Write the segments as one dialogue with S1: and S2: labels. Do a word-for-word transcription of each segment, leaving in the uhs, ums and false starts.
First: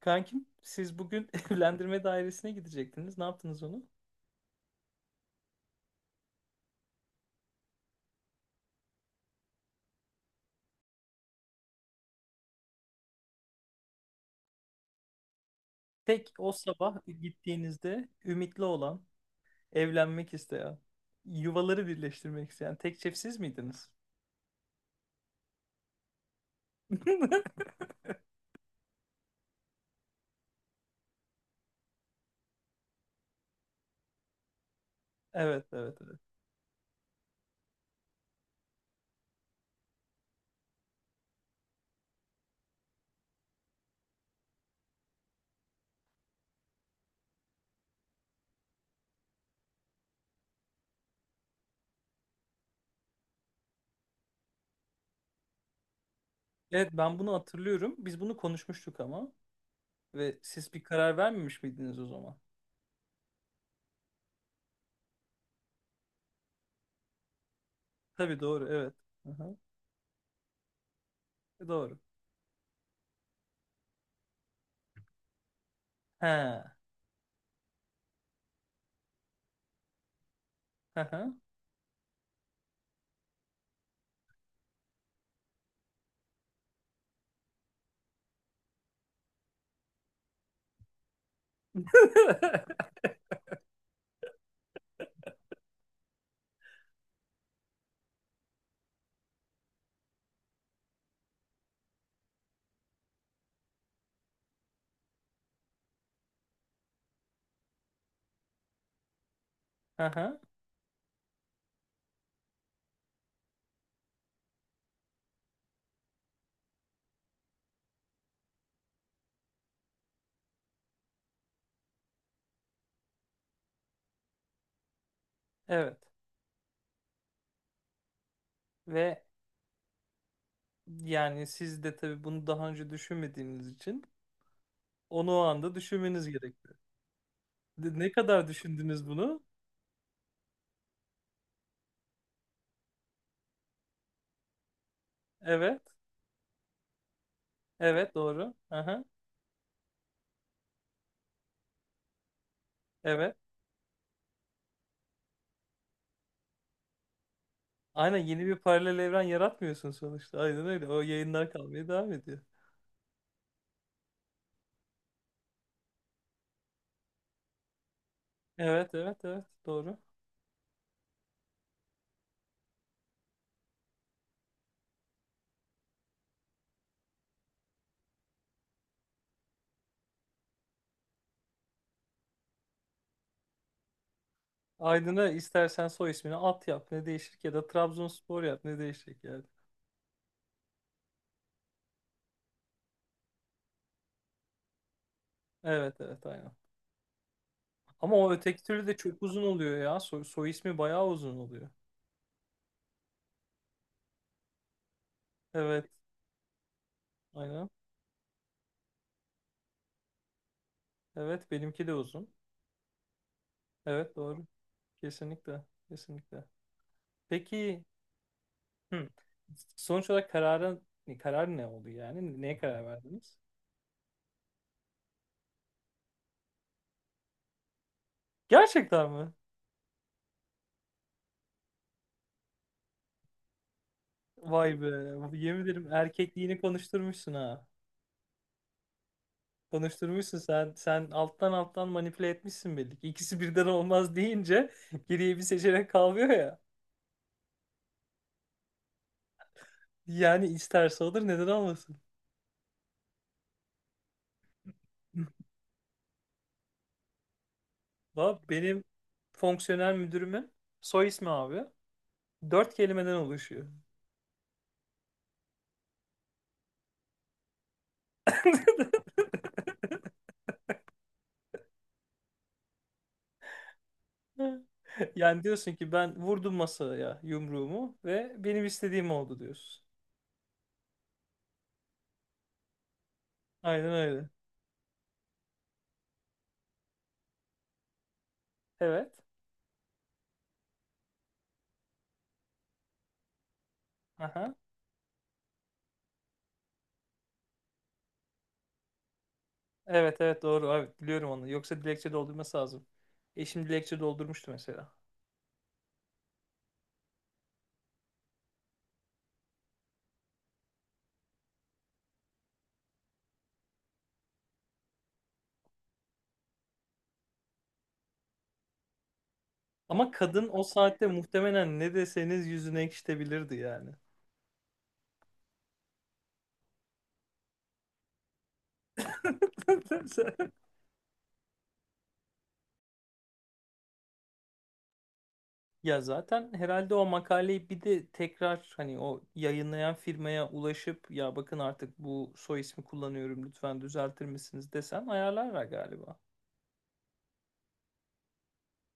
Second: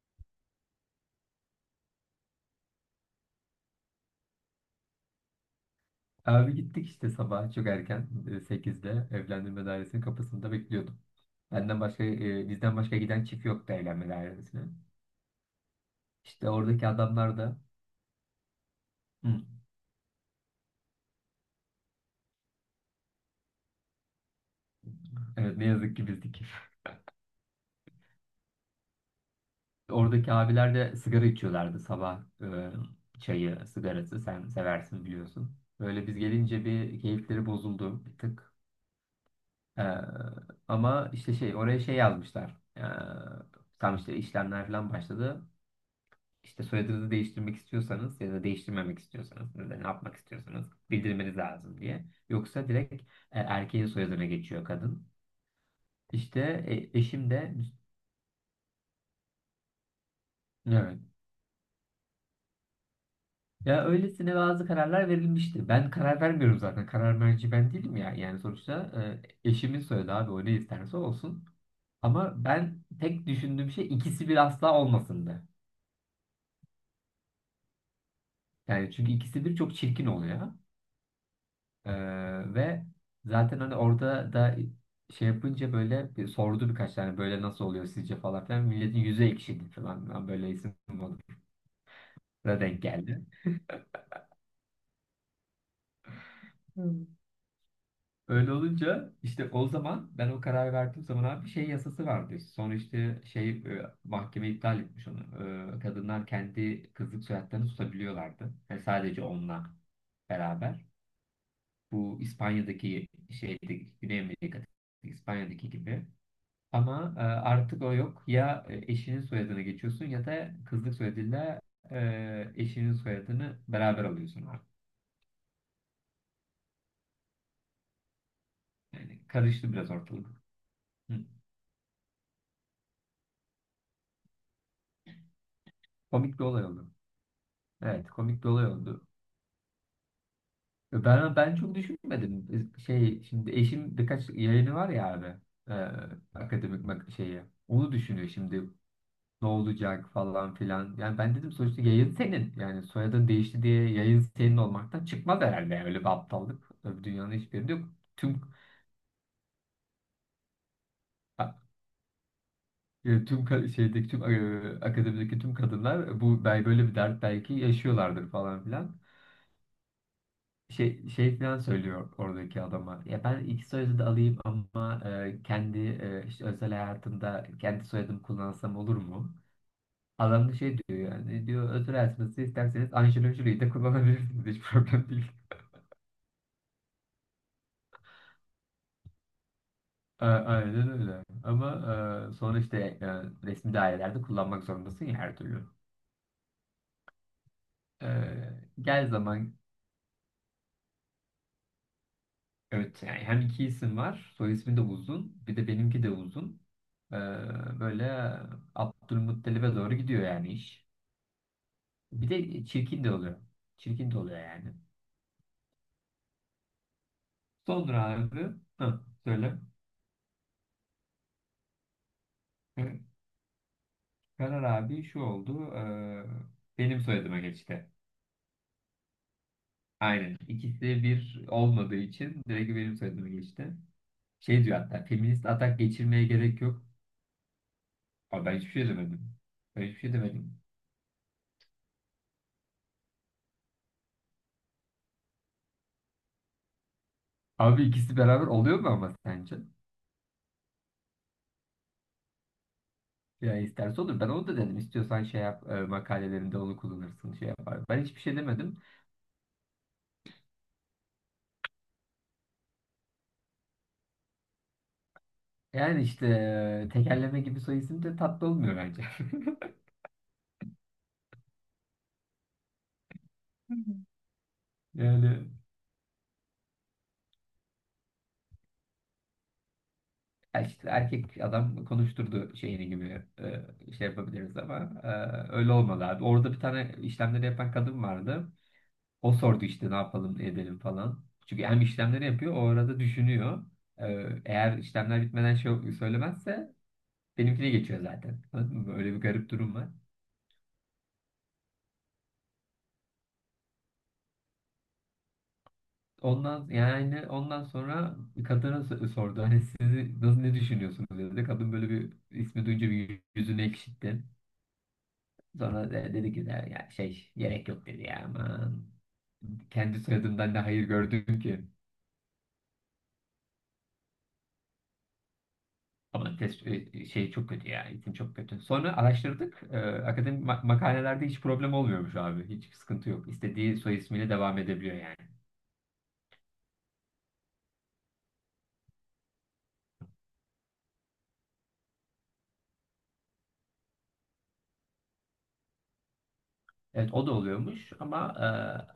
S1: Kankim siz bugün evlendirme dairesine gidecektiniz. Ne yaptınız onu?
S2: Abi gittik işte sabah çok erken e, sekizde evlendirme dairesinin kapısında bekliyordum. Benden başka e, bizden başka giden çift yoktu evlenme dairesine.
S1: Tek
S2: İşte
S1: o
S2: oradaki
S1: sabah
S2: adamlar da
S1: gittiğinizde ümitli olan,
S2: hı,
S1: evlenmek isteyen, yuvaları birleştirmek isteyen tek çift siz miydiniz?
S2: evet ne yazık ki bizdik. Oradaki abiler de sigara içiyorlardı sabah, e, çayı, sigarası sen seversin biliyorsun.
S1: Evet, evet,
S2: Böyle biz
S1: evet.
S2: gelince bir keyifleri bozuldu bir tık. E, Ama işte şey, oraya şey yazmışlar. E, tam işte işlemler falan başladı. İşte soyadınızı değiştirmek istiyorsanız ya da değiştirmemek istiyorsanız ya da ne yapmak istiyorsanız bildirmeniz lazım diye. Yoksa direkt e, erkeğin soyadına geçiyor kadın. İşte
S1: Evet,
S2: e,
S1: ben
S2: eşim
S1: bunu
S2: de
S1: hatırlıyorum. Biz bunu konuşmuştuk ama ve siz bir
S2: evet.
S1: karar vermemiş miydiniz o zaman?
S2: Ya öylesine bazı kararlar verilmişti. Ben karar vermiyorum zaten. Karar merci ben değilim ya. Yani
S1: Tabii doğru,
S2: sonuçta
S1: evet.
S2: e,
S1: Aha,
S2: eşimin soyadı abi, o ne isterse olsun.
S1: doğru.
S2: Ama ben tek düşündüğüm şey ikisi bir asla olmasındı.
S1: He.
S2: Yani çünkü ikisi bir çok çirkin oluyor.
S1: Aha.
S2: Ee, ve zaten hani orada da şey yapınca böyle bir sordu, birkaç tane böyle nasıl oluyor sizce falan filan. Milletin yüzü ekşidi falan. Ben böyle isim moduna denk geldi. Hmm. Öyle olunca işte o zaman ben o kararı verdiğim zaman abi şey yasası vardı. Sonra işte şey, e, mahkeme iptal etmiş onu. Ee, kadınlar kendi kızlık soyadlarını tutabiliyorlardı. Yani sadece onunla
S1: Aha.
S2: beraber. Bu İspanya'daki şeyde, Güney Amerika'daki İspanya'daki gibi. Ama e, artık o yok. Ya e, eşinin soyadına geçiyorsun ya da kızlık soyadıyla e, eşinin soyadını beraber alıyorsun artık.
S1: Evet.
S2: Yani
S1: Ve
S2: karıştı biraz ortalık. Hı.
S1: yani siz de tabii bunu daha önce düşünmediğiniz için onu o anda düşünmeniz
S2: Komik bir olay
S1: gerekti.
S2: oldu.
S1: De-
S2: Evet,
S1: Ne
S2: komik
S1: kadar
S2: bir olay oldu.
S1: düşündünüz bunu?
S2: E, Ben ben çok düşünmedim. E, Şey şimdi eşim birkaç yayını var ya abi. e,
S1: Evet.
S2: Akademik mak- şeyi. Onu
S1: Evet
S2: düşünüyor
S1: doğru.
S2: şimdi.
S1: Aha,
S2: Ne olacak falan filan. Yani ben dedim sonuçta yayın senin. Yani soyadın
S1: evet.
S2: değişti diye yayın senin olmaktan çıkmaz herhalde. Yani öyle bir aptallık. Dünyanın hiçbir yerinde yok
S1: Aynen,
S2: tüm,
S1: yeni bir paralel evren yaratmıyorsun sonuçta. Aynen öyle. O
S2: ha,
S1: yayınlar kalmaya devam ediyor.
S2: e, tüm ka- şeydeki tüm, e, akademideki tüm kadınlar e, bu bel- böyle bir dert belki yaşıyorlardır falan
S1: Evet
S2: filan.
S1: evet evet doğru.
S2: Şey şey filan söylüyor oradaki adama. Ya ben iki soyadı da alayım ama e, kendi, e, işte özel hayatımda kendi soyadımı kullansam olur mu? Adam da şey diyor, yani diyor özel hayatınızı isterseniz Angelina Jolie'yi de kullanabilirsiniz, hiç problem değil.
S1: Aydın'a istersen soy ismini at yap, ne değişir ki? Ya da Trabzonspor yap, ne değişecek yani.
S2: A- aynen öyle. Ama e, sonra işte, e, resmi dairelerde kullanmak zorundasın ya her türlü.
S1: Evet evet aynen. Ama o öteki
S2: Ee,
S1: türlü de
S2: gel
S1: çok uzun
S2: zaman
S1: oluyor ya. Soy, soy ismi bayağı uzun oluyor.
S2: Evet, yani hem iki isim var. Soy ismi de uzun. Bir de
S1: Evet
S2: benimki de uzun. Ee,
S1: aynen.
S2: Böyle Abdülmuttalib'e doğru gidiyor yani iş.
S1: Evet benimki de uzun.
S2: Bir de çirkin de oluyor. Çirkin
S1: Evet
S2: de oluyor
S1: doğru.
S2: yani.
S1: Kesinlikle. Kesinlikle. Peki.
S2: Sonra abi, hı,
S1: Hı.
S2: söyle.
S1: Sonuç olarak kararın karar ne oldu yani? Neye karar
S2: Ee,
S1: verdiniz?
S2: Karar abi şu oldu: ee, benim soyadıma geçti.
S1: Gerçekten mi?
S2: Aynen. İkisi bir olmadığı için direkt benim soyadıma geçti. Şey
S1: Vay
S2: diyor
S1: be.
S2: hatta, feminist
S1: Yemin
S2: atak
S1: ederim
S2: geçirmeye
S1: erkekliğini
S2: gerek yok.
S1: konuşturmuşsun ha.
S2: Abi ben hiçbir şey demedim. Ben hiçbir şey
S1: Konuşturmuşsun
S2: demedim.
S1: sen. Sen alttan alttan manipüle etmişsin belli ki. İkisi birden olmaz deyince geriye bir seçenek kalmıyor ya.
S2: Abi ikisi beraber oluyor mu ama sence?
S1: Yani isterse olur, neden olmasın?
S2: Ya isterse olur. Ben onu da dedim. İstiyorsan şey yap, e, makalelerinde onu kullanırsın, şey yapar. Ben hiçbir şey
S1: Va
S2: demedim.
S1: benim fonksiyonel müdürümün soy ismi abi. Dört kelimeden oluşuyor.
S2: Yani işte e, tekerleme gibi soy isim de tatlı olmuyor bence. Hı hı.
S1: Yani
S2: Yani,
S1: diyorsun ki ben vurdum masaya yumruğumu ve benim istediğim oldu diyorsun.
S2: ya işte erkek adam konuşturdu şeyini gibi,
S1: Aynen
S2: e, şey
S1: öyle.
S2: yapabiliriz ama e, öyle olmadı abi. Orada bir tane işlemleri yapan kadın vardı.
S1: Evet.
S2: O sordu işte ne yapalım, ne edelim falan. Çünkü hem işlemleri yapıyor, o arada düşünüyor. E,
S1: Aha.
S2: Eğer işlemler bitmeden şey söylemezse benimkine geçiyor zaten. Anladın mı? Öyle bir garip durum var.
S1: Evet evet doğru evet biliyorum onu. Yoksa dilekçe doldurması lazım. Eşim dilekçe doldurmuştu mesela.
S2: Ondan, yani ondan sonra kadına s- sordu. Hani sizi nasıl, ne düşünüyorsunuz dedi. Kadın böyle bir ismi duyunca bir yüzünü ekşitti. Sonra de- dedi ki de, ya şey gerek yok dedi ya, aman. Kendi
S1: Ama kadın
S2: soyadımdan ne
S1: o
S2: hayır
S1: saatte
S2: gördüm ki.
S1: muhtemelen ne deseniz yüzüne ekşitebilirdi yani.
S2: Ama test e, e, şey çok kötü ya, isim çok kötü. Sonra araştırdık. Ee, akademik ma- makalelerde hiç problem olmuyormuş abi. Hiç sıkıntı yok. İstediği soy ismiyle devam edebiliyor yani.
S1: Ya zaten herhalde o makaleyi bir de tekrar hani o yayınlayan firmaya ulaşıp, ya bakın, artık bu soy ismi kullanıyorum, lütfen düzeltir misiniz desem ayarlarlar galiba.
S2: Evet, o da oluyormuş ama e,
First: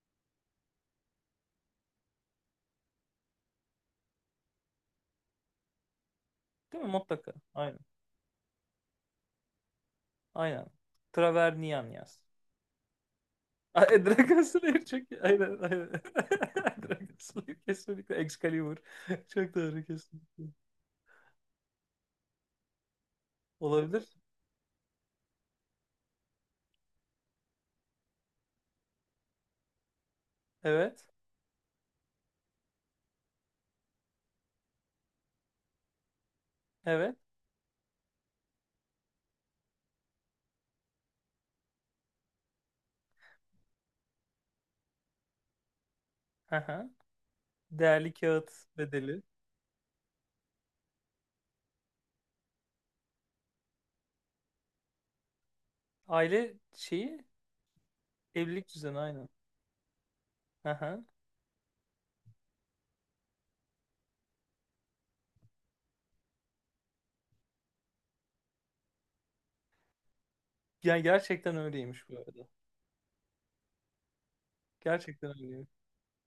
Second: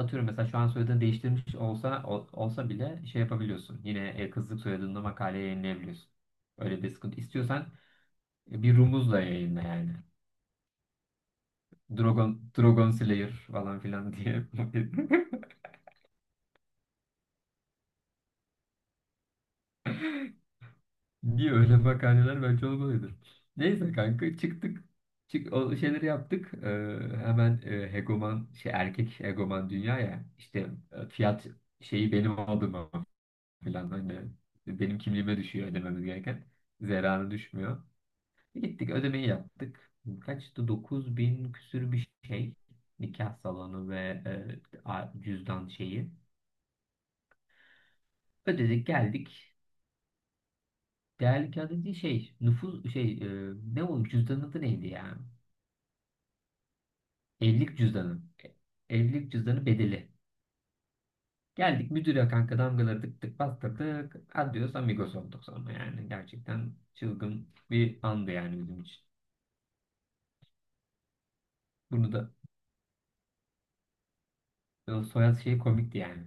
S2: atıyorum mesela şu an soyadını değiştirmiş olsa ol- olsa bile şey yapabiliyorsun. Yine e, kızlık soyadında makale yayınlayabiliyorsun. Öyle
S1: Değil mi?
S2: bir sıkıntı.
S1: Mutlaka.
S2: İstiyorsan
S1: Aynen.
S2: e, bir rumuzla yayınla yani.
S1: Aynen. Travernian yaz.
S2: Dragon, Dragon Slayer falan
S1: Ay,
S2: filan
S1: Dragon
S2: diye.
S1: Slayer çok. Aynen aynen. Dragon Slayer kesinlikle. Excalibur. Çok doğru, kesinlikle.
S2: Niye, öyle makaleler bence olmalıydı. Neyse
S1: Olabilir.
S2: kanka, çıktık. Çık, o şeyleri yaptık. E, hemen e, hegoman şey, erkek hegoman dünya ya, işte
S1: Evet.
S2: e, fiyat şeyi benim adıma, falan öyle. Benim kimliğime düşüyor ödememiz gereken.
S1: Evet.
S2: Zerarı düşmüyor. Gittik ödemeyi yaptık. Kaçtı? Dokuz bin küsür bir şey. Nikah salonu ve e, a- cüzdan şeyi.
S1: Aha. Değerli kağıt
S2: Ödedik
S1: bedeli.
S2: geldik. Değerli kağıt dediği şey nüfus şey, e, ne, o cüzdanın adı neydi ya?
S1: Aile şeyi,
S2: Evlilik cüzdanı. E-
S1: evlilik düzeni aynen.
S2: evlilik cüzdanı bedeli.
S1: Aha.
S2: Geldik müdüre kanka, damgaları tık tık bastırdık. Adios amigos olduk sonra yani. Gerçekten çılgın bir andı yani bizim için.
S1: Yani gerçekten öyleymiş
S2: Bunu
S1: bu
S2: da,
S1: arada.
S2: o
S1: Gerçekten
S2: soyad şey
S1: öyleymiş.
S2: komikti yani.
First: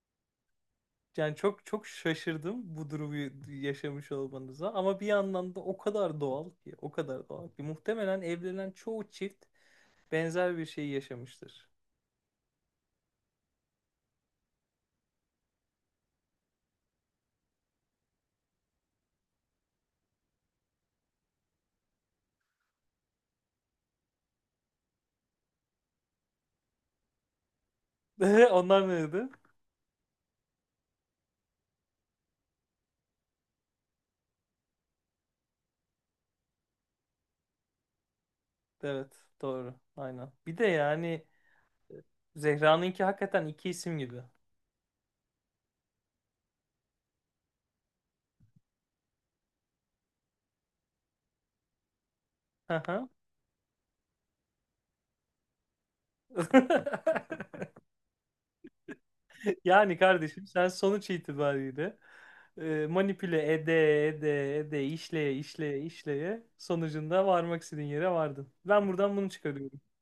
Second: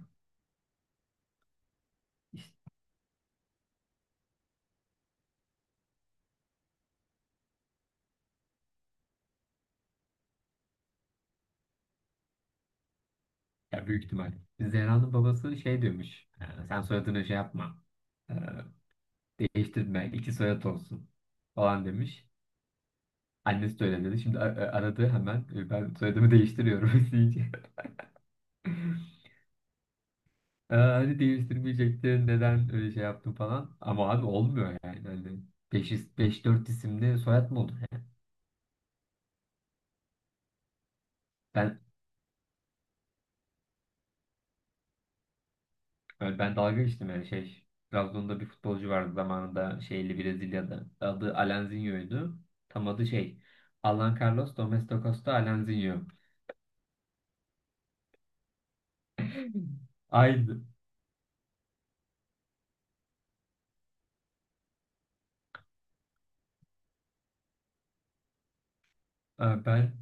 S1: Yani çok çok
S2: İşte,
S1: şaşırdım bu durumu yaşamış olmanıza, ama bir yandan da o kadar doğal ki, o kadar doğal ki muhtemelen evlenen çoğu çift benzer bir şey yaşamıştır.
S2: ya büyük ihtimal. Zehra'nın babası şey diyormuş: "Ee, Sen soyadını şey yapma. Ee, Değiştirme. İki soyad olsun." Falan demiş. Annesi de öyle dedi. Şimdi a- a- aradı hemen. "Ee, Ben soyadımı değiştiriyorum," deyince,
S1: Onlar neydi?
S2: "aa, hani değiştirmeyecektin. Neden öyle şey yaptın" falan. Ama abi olmuyor yani. Hani beş beş dört isimli soyad mı olur yani?
S1: Evet, doğru. Aynen. Bir de yani
S2: Ben
S1: Zehra'nınki hakikaten iki isim gibi.
S2: Evet, ben dalga geçtim yani şey. Trabzon'da bir futbolcu vardı zamanında, şeyli Brezilya'da. Adı Alanzinho'ydu.
S1: Hı
S2: Tam adı
S1: hı.
S2: şey: Alan Carlos Domés de Costa Alanzinho.
S1: Yani kardeşim
S2: Aynı.
S1: sen sonuç itibariyle e, manipüle ede ede ede işleye işleye işleye sonucunda varmak istediğin yere vardın. Ben buradan bunu
S2: Ee,
S1: çıkarıyorum.
S2: Ben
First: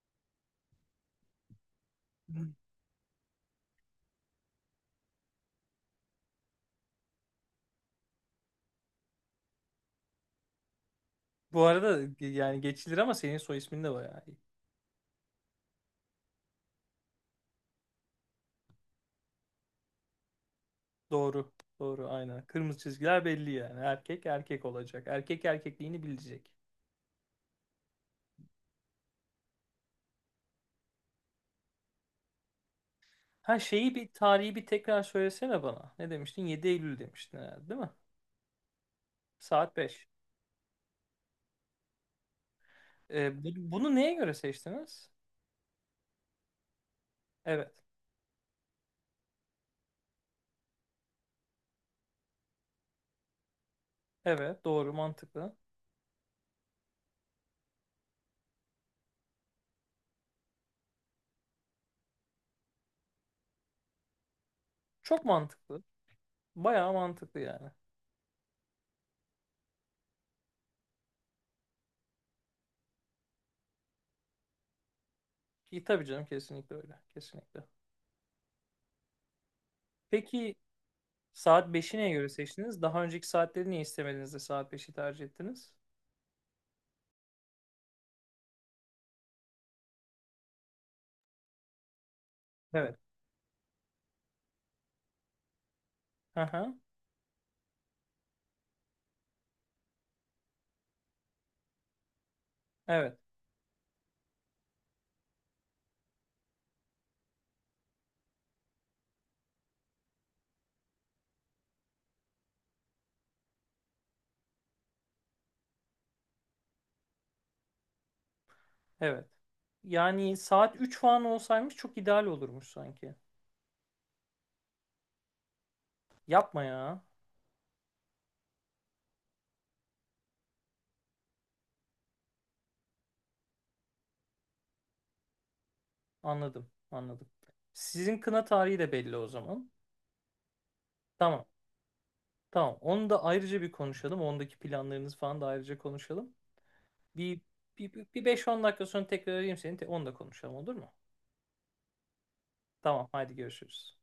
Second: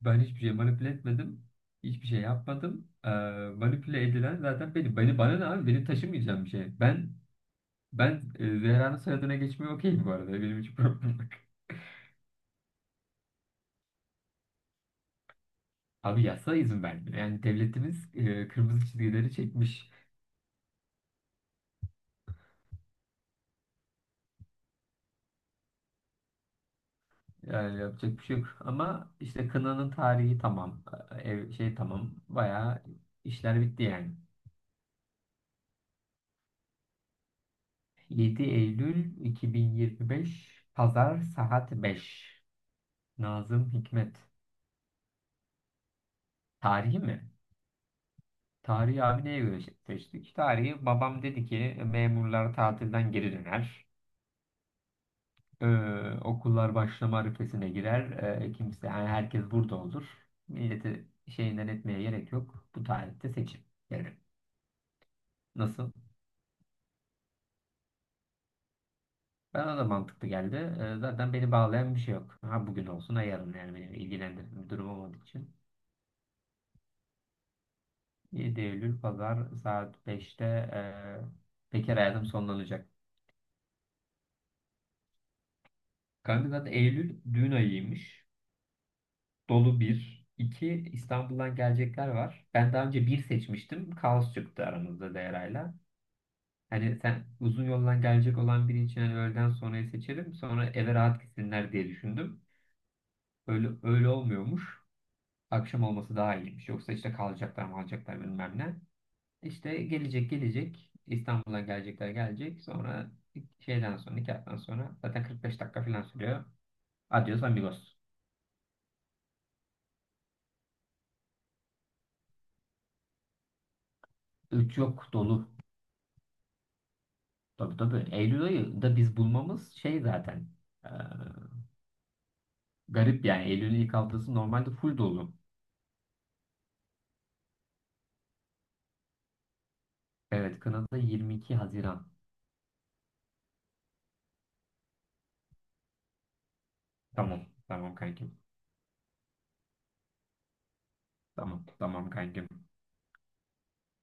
S2: ben hiçbir şey manipüle etmedim. Hiçbir şey yapmadım. Ee, manipüle edilen zaten benim. Beni bana ne abi? Benim taşımayacağım bir şey. Ben ben e, Zehra'nın soyadına geçmeye okeyim bu arada. Benim hiç problem yok.
S1: Bu arada ge- yani geçilir ama senin soy ismin de bayağı iyi.
S2: Abi yasa izin vermiyor. Yani devletimiz e, kırmızı çizgileri çekmiş.
S1: Doğru. Doğru aynen. Kırmızı çizgiler belli yani. Erkek erkek olacak. Erkek erkekliğini bilecek.
S2: Yani yapacak bir şey yok. Ama işte kınanın tarihi tamam. Ev, şey tamam. Bayağı
S1: Ha,
S2: işler bitti
S1: şeyi bir
S2: yani.
S1: tarihi bir tekrar söylesene bana. Ne demiştin? Yedi Eylül demiştin herhalde, değil mi?
S2: yedi Eylül
S1: Saat beş.
S2: iki bin yirmi beş Pazar, saat beş.
S1: Ee, bu-
S2: Nazım
S1: bunu neye
S2: Hikmet.
S1: göre seçtiniz?
S2: Tarihi mi?
S1: Evet.
S2: Tarihi abi neye göre şey seçtik? Tarihi, babam dedi ki memurlar tatilden geri döner.
S1: Evet, doğru, mantıklı.
S2: Ee, Okullar başlama arifesine girer. Ee, kimse, yani herkes burada olur. Milleti şeyinden etmeye gerek yok. Bu tarihte seçim. Yani,
S1: Çok mantıklı.
S2: nasıl?
S1: Bayağı mantıklı yani.
S2: Bana da mantıklı geldi. Ee, Zaten beni bağlayan bir şey yok. Ha bugün olsun ha yarın, yani beni ilgilendiren bir durum olmadığı için.
S1: İyi tabii canım, kesinlikle öyle. Kesinlikle.
S2: yedi Eylül pazar saat beşte
S1: Peki saat
S2: e,
S1: beşi
S2: bekar
S1: neye
S2: hayatım
S1: göre seçtiniz?
S2: sonlanacak.
S1: Daha önceki saatleri niye istemediniz de saat beşi tercih ettiniz?
S2: Kanka zaten Eylül düğün ayıymış. Dolu bir. İki, İstanbul'dan gelecekler var. Ben daha
S1: Evet.
S2: önce bir seçmiştim. Kaos çıktı aramızda Değera'yla.
S1: Aha.
S2: Hani sen uzun yoldan gelecek olan biri için hani öğleden sonrayı seçerim, sonra eve rahat gitsinler diye düşündüm.
S1: Evet.
S2: Öyle, öyle olmuyormuş. Akşam olması daha iyiymiş. Yoksa işte kalacaklar mı, alacaklar bilmem ne. İşte gelecek gelecek. İstanbul'a gelecekler gelecek. Sonra şeyden sonra, nikahtan sonra zaten kırk beş dakika falan sürüyor. Adios amigos.
S1: Evet. Yani saat üç falan olsaymış çok ideal olurmuş sanki.
S2: Üç yok, dolu.
S1: Yapma ya.
S2: Tabii tabii. Eylül ayı da biz bulmamız şey zaten. eee, Garip yani. Eylül'ün ilk haftası normalde full dolu.
S1: Anladım, anladım. Sizin kına tarihi de belli o zaman.
S2: Evet, Kanada
S1: Tamam,
S2: yirmi iki Haziran.
S1: tamam. Onu da ayrıca bir konuşalım. Ondaki planlarınız falan da ayrıca konuşalım. Bir,
S2: Tamam.
S1: bir,
S2: Tamam
S1: bir
S2: kankim.
S1: beş on dakika sonra tekrar arayayım seni. Te- Onu da konuşalım, olur mu?
S2: Tamam. Tamam kankim.
S1: Tamam, haydi görüşürüz.